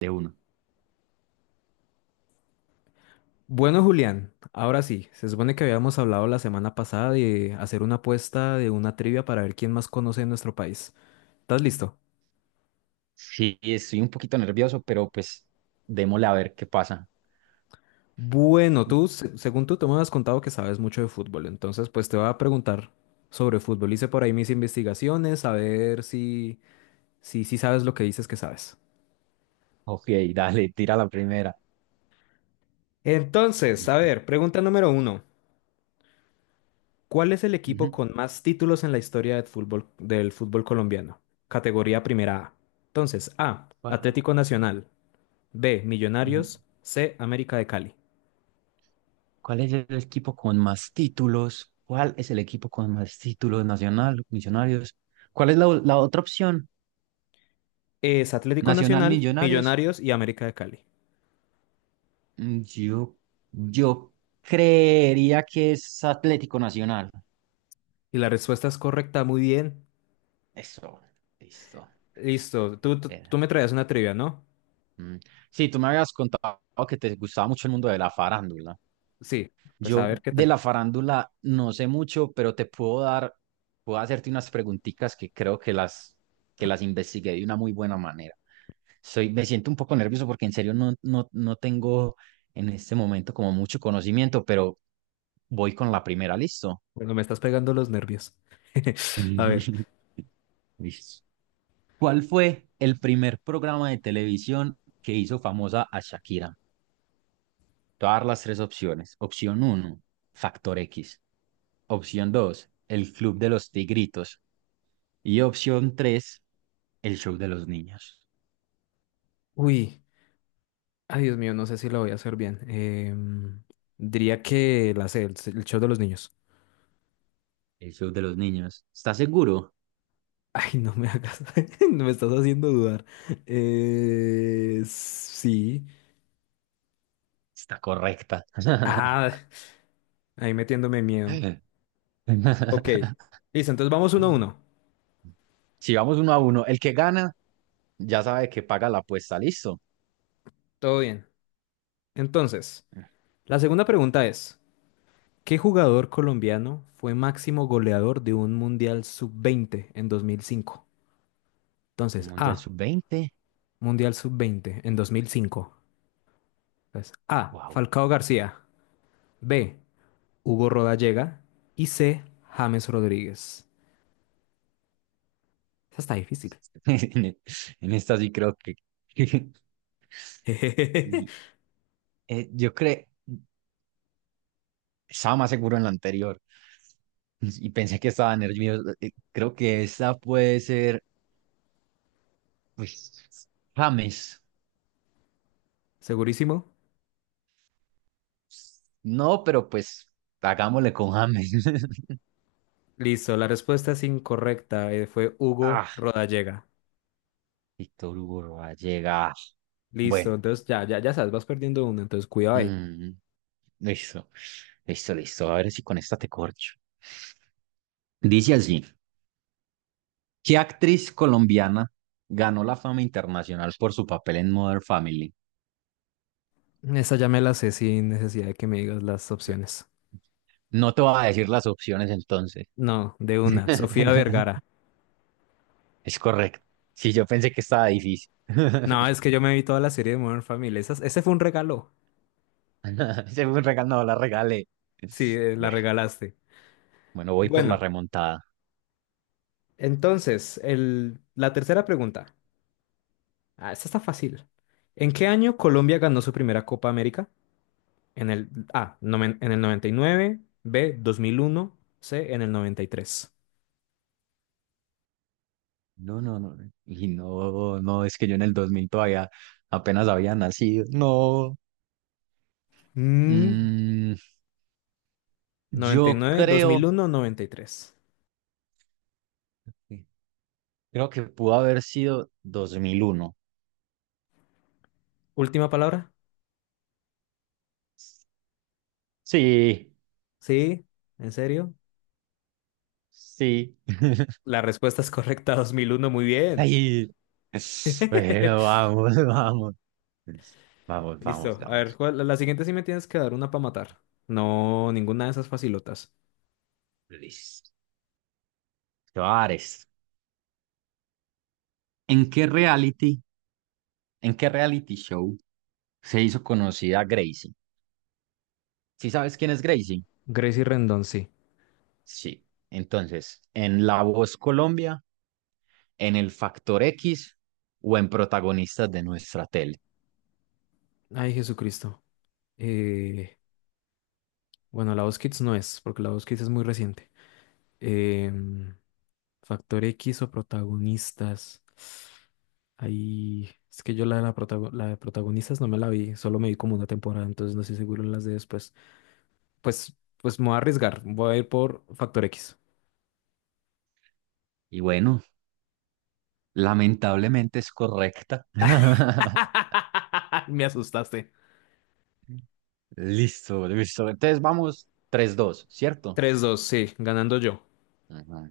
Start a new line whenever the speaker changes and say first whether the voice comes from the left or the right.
right: De uno.
left: Bueno, Julián, ahora sí, se supone que habíamos hablado la semana pasada de hacer una apuesta de una trivia para ver quién más conoce de nuestro país. ¿Estás listo?
right: Sí, estoy un poquito nervioso, pero pues démosle a ver qué pasa.
left: Bueno, tú, según tú, te me has contado que sabes mucho de fútbol, entonces pues te voy a preguntar sobre fútbol. Hice por ahí mis investigaciones, a ver si, si sabes lo que dices que sabes.
right: Ok, dale, tira la primera.
left: Entonces, a
right: Listo.
left: ver, pregunta número uno. ¿Cuál es el equipo
right: Ujú.
left: con más títulos en la historia del fútbol colombiano? Categoría primera A. Entonces, A,
right: ¿Cuál
left: Atlético Nacional; B,
right: ujú.
left: Millonarios; C, América de Cali.
right: ¿Cuál es el equipo con más títulos? ¿Cuál es el equipo con más títulos nacional, Millonarios? ¿Cuál es la otra opción?
left: Es Atlético
right: Nacional
left: Nacional,
right: Millonarios.
left: Millonarios y América de Cali.
right: Mm, Yo, yo creería que es Atlético Nacional.
left: Y la respuesta es correcta, muy bien.
right: Eso, listo.
left: Listo, tú me traías una trivia, ¿no?
right: Mm. Sí, tú me habías contado que te gustaba mucho el mundo de la farándula.
left: Sí, pues a
right: Yo
left: ver qué
right: de
left: tal.
right: la farándula no sé mucho, pero puedo hacerte unas preguntitas que creo que las investigué de una muy buena manera. Me siento un poco nervioso porque en serio no tengo en este momento como mucho conocimiento, pero voy con la primera, ¿listo?
left: Bueno, me estás pegando los nervios. A ver.
right: Listo. ¿Cuál fue el primer programa de televisión que hizo famosa a Shakira? Te voy a dar las tres opciones. Opción uno Factor X. Opción 2 El Club de los Tigritos. Y opción 3 El Show de los Niños.
left: Uy, ay Dios mío, no sé si lo voy a hacer bien. Diría que la sé, el show de los niños.
right: El Show de los Niños. ¿Estás seguro?
left: Ay, no me hagas, no me estás haciendo dudar. Sí.
right: Está correcta.
left: Ah, ahí metiéndome miedo. Ok, listo, entonces vamos uno a uno.
right: Si vamos uno a uno, el que gana ya sabe que paga la apuesta, listo.
left: Todo bien. Entonces, la segunda pregunta es, ¿qué jugador colombiano fue máximo goleador de un Mundial Sub-20 en 2005?
right: Un
left: Entonces,
right: Mundial
left: A,
right: sub-20
left: Mundial Sub-20 en 2005. Entonces, A,
right: wow.
left: Falcao García; B, Hugo Rodallega; y C, James Rodríguez. Esa está difícil.
right: En esta sí creo que... Y, eh, yo creo, estaba más seguro en la anterior y pensé que estaba nervioso. Creo que esta puede ser, pues, James.
left: ¿Segurísimo?
right: No, pero pues, hagámosle con James.
left: Listo, la respuesta es incorrecta, fue
right: Ah,
left: Hugo Rodallega.
right: Víctor Hugo llega.
left: Listo,
right: Bueno,
left: entonces ya, ya sabes, vas perdiendo uno, entonces cuidado ahí.
right: mm, listo, listo, listo. A ver si con esta te corcho. Dice así: ¿Qué actriz colombiana ganó la fama internacional por su papel en Modern Family?
left: Esa ya me la sé sin necesidad de que me digas las opciones.
right: No te voy a decir las opciones entonces.
left: No, de una, Sofía Vergara.
right: Es correcto. Sí, yo pensé que estaba difícil.
left: No, es que yo me vi toda la serie de Modern Family. Ese fue un regalo.
right: Se fue un regalo, no, la regalé.
left: Sí, la
right: Bueno,
left: regalaste.
right: bueno, voy por la
left: Bueno,
right: remontada.
left: entonces, la tercera pregunta. Ah, esta está fácil. ¿En qué año Colombia ganó su primera Copa América? En el A, en el 99; B, 2001; C, en el 93.
right: No, no, no. Y no, no, es que yo en el 2000 todavía apenas había nacido. No.
left: Mm,
right: Mm, yo
left: 99,
right: creo,
left: 2001, 93.
right: creo que pudo haber sido 2001.
left: Última palabra.
right: Sí,
left: Sí, en serio.
right: sí.
left: La respuesta es correcta, 2001. Muy bien.
right: Ay, bueno, vamos, vamos. Vamos, vamos,
left: Listo. A ver,
right: vamos.
left: la siguiente sí me tienes que dar una para matar. No, ninguna de esas facilotas.
right: Listo. Te voy a dar esta. ¿En qué reality, en qué reality show se hizo conocida Gracie? ¿Sí sabes quién es Gracie?
left: Gracie Rendón, sí.
right: Sí. Entonces, ¿en La Voz Colombia, en El Factor X o en Protagonistas de nuestra tele?
left: Ay, Jesucristo. Eh, bueno, la voz Kids no es, porque la voz Kids es muy reciente. Em, Factor X o protagonistas. Ahí, es que yo la de, la de protagonistas no me la vi, solo me vi como una temporada, entonces no estoy seguro en las de después. Pues me voy a arriesgar. Voy a ir por factor X.
right: Y bueno, lamentablemente es correcta.
left: Me asustaste.
right: Listo, listo. Entonces vamos tres, dos, ¿cierto?
left: Tres, dos, sí, ganando yo.
right: Ajá,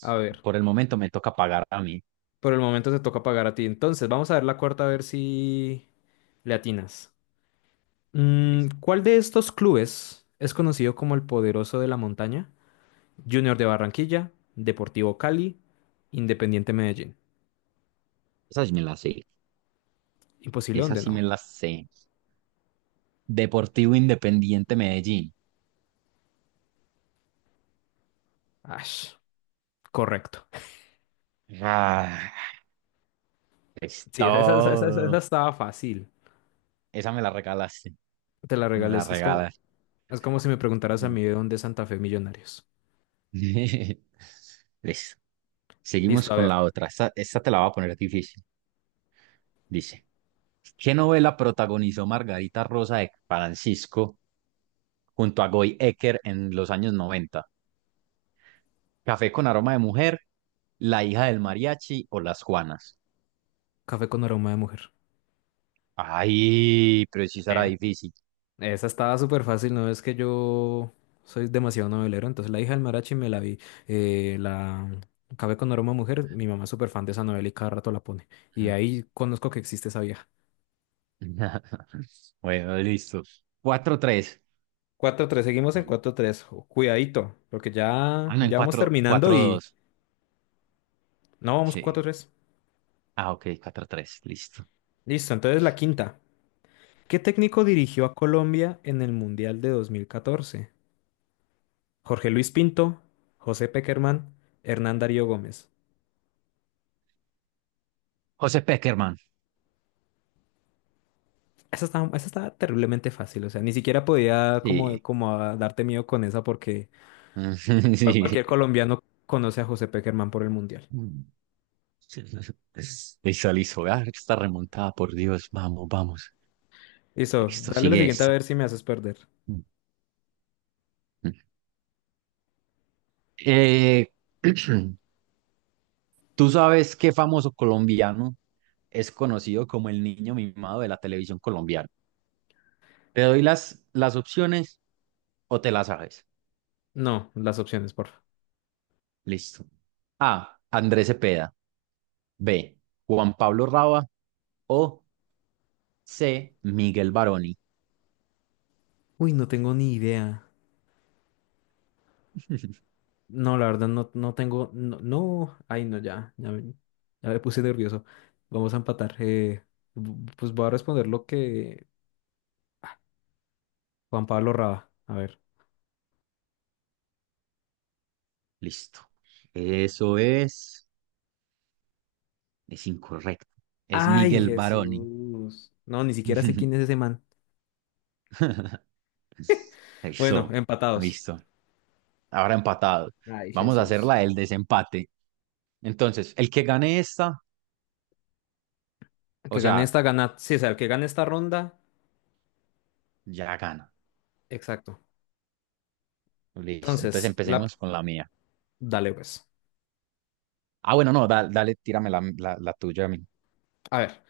left: A ver,
right: Por el momento me toca pagar a mí.
left: por el momento te toca pagar a ti. Entonces, vamos a ver la cuarta a ver si le atinas. Mm,
right: Listo.
left: ¿cuál de estos clubes es conocido como el poderoso de la montaña? Junior de Barranquilla, Deportivo Cali, Independiente Medellín.
right: Esa sí me la sé.
left: Imposible
right: Esa
left: donde
right: sí me
left: no.
right: la sé. Deportivo Independiente Medellín.
left: Ash, correcto.
right: Ah, es
left: Sí, esa
right: todo.
left: estaba fácil.
right: Esa me la regalaste.
left: Te la
right: Me
left: regalé.
right: la
left: Eso es como…
right: regalas.
left: Es como si me preguntaras a
right: Mm.
left: mí de dónde es Santa Fe Millonarios.
right: Listo. Seguimos
left: Listo, a
right: con
left: ver.
right: la otra. Esta te la voy a poner difícil. Dice, ¿qué novela protagonizó Margarita Rosa de Francisco junto a Goy Ecker en los años 90? ¿Café con aroma de mujer, La hija del mariachi o Las Juanas?
left: Café con aroma de mujer.
right: Ay, pero sí será
left: Eh,
right: difícil.
left: Esa estaba súper fácil, ¿no? Es que yo soy demasiado novelero, entonces La hija del Marachi me la vi. La Café con aroma de mujer, mi mamá es súper fan de esa novela y cada rato la pone. Y
right: Mm.
left: ahí conozco que existe esa vieja.
right: Bueno, listo. Cuatro tres.
left: Cuatro tres, seguimos en
right: Ay,
left: cuatro tres. Cuidadito, porque ya,
right: ah, no, en
left: ya vamos
right: cuatro
left: terminando
right: cuatro
left: y…
right: dos.
left: No, vamos cuatro
right: Sí.
left: tres.
right: Ah, ok, 4 tres, listo.
left: Listo, entonces la quinta. ¿Qué técnico dirigió a Colombia en el Mundial de 2014? Jorge Luis Pinto, José Peckerman, Hernán Darío Gómez.
right: José Peckerman.
left: Esa estaba terriblemente fácil, o sea, ni siquiera podía
right: Sí.
left: como, como a darte miedo con esa porque cualquier colombiano conoce a José Peckerman por el Mundial.
right: Sí. Listo, listo. Ah, está remontada, por Dios. Vamos, vamos.
left: Listo,
right: Listo,
left: dale la
right: sigue
left: siguiente a
right: esta.
left: ver si me haces perder.
right: Mm, mm. Eh, ¿Tú sabes qué famoso colombiano es conocido como el niño mimado de la televisión colombiana? ¿Te doy las opciones o te las sabes?
left: No, las opciones, porfa.
right: Listo. A. Andrés Cepeda. B. Juan Pablo Raba. O C. Miguel Baroni.
left: Uy, no tengo ni idea. No, la verdad, no, ay, no, ya, ya me puse nervioso. Vamos a empatar. Pues voy a responder lo que Juan Pablo Raba, a ver.
right: Listo. Eso es, es incorrecto. Es
left: Ay,
right: Miguel Baroni.
left: Jesús. No, ni siquiera sé quién es ese man. Bueno,
right: Eso,
left: empatados.
right: listo. Ahora empatado.
left: Ay,
right: Vamos a hacer la
left: Jesús.
right: del desempate. Entonces, el que gane esta,
left: El
right: o
left: que gane
right: sea,
left: esta, gana. Sí, o sea, el que gane esta ronda.
right: ya gana.
left: Exacto.
right: Listo. Entonces
left: Entonces, la…
right: empecemos con la mía.
left: dale pues.
right: Ah, bueno, no, dale, tírame la tuya a mí.
left: A ver.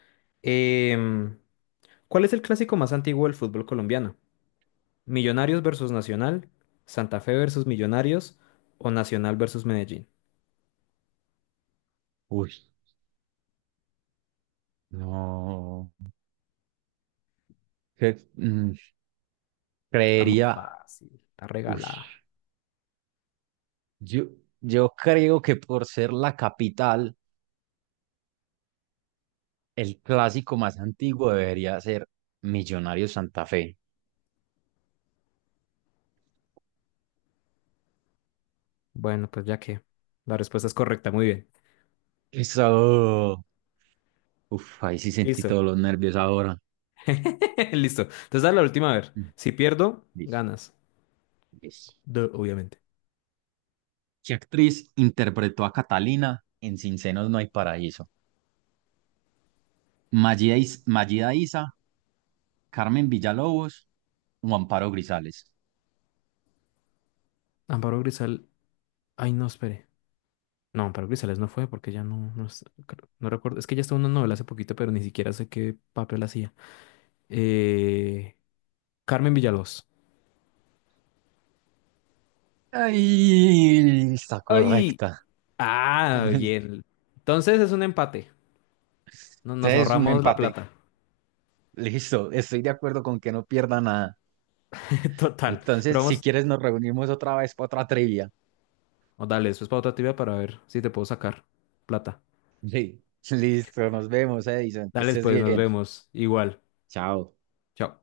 left: em, ¿Cuál es el clásico más antiguo del fútbol colombiano? ¿Millonarios versus Nacional? ¿Santa Fe versus Millonarios? ¿O Nacional versus Medellín?
right: Uy, no. Que- mm,
left: Está muy
right: Creería.
left: fácil. Está
right: Uy,
left: regalada.
right: yo, yo creo que por ser la capital. El clásico más antiguo debería ser Millonarios Santa Fe.
left: Bueno, pues ya que la respuesta es correcta. Muy bien.
right: Eso. Uf, ahí sí sentí
left: Listo.
right: todos los nervios ahora.
left: Listo. Entonces, dale la última, a ver.
right: Mm,
left: Si pierdo,
right: Listo,
left: ganas.
right: listo.
left: Obviamente.
right: ¿Qué actriz interpretó a Catalina en Sin Senos No Hay Paraíso? Mayida Isa, Carmen Villalobos o Amparo Grisales.
left: Amparo Grisal. Ay, no, espere. No, Amparo Grisales no fue porque ya no, no, no recuerdo. Es que ya estaba en una novela hace poquito, pero ni siquiera sé qué papel hacía. Eh, Carmen Villalobos.
right: Ay, está
left: ¡Ay!
right: correcta.
left: Ah, bien. Entonces es un empate. Nos
right: Este es un
left: ahorramos la
right: empate.
left: plata.
right: Listo, estoy de acuerdo con que no pierda nada.
left: Total. Pero
right: Entonces, si
left: vamos,
right: quieres, nos reunimos otra vez para otra trivia.
left: oh, dale, después para otra tibia para ver si te puedo sacar plata.
right: Sí, listo, nos vemos, Edison, que
left: Dale,
right: estés
left: pues, nos
right: bien.
left: vemos. Igual.
right: Chao.
left: Chao.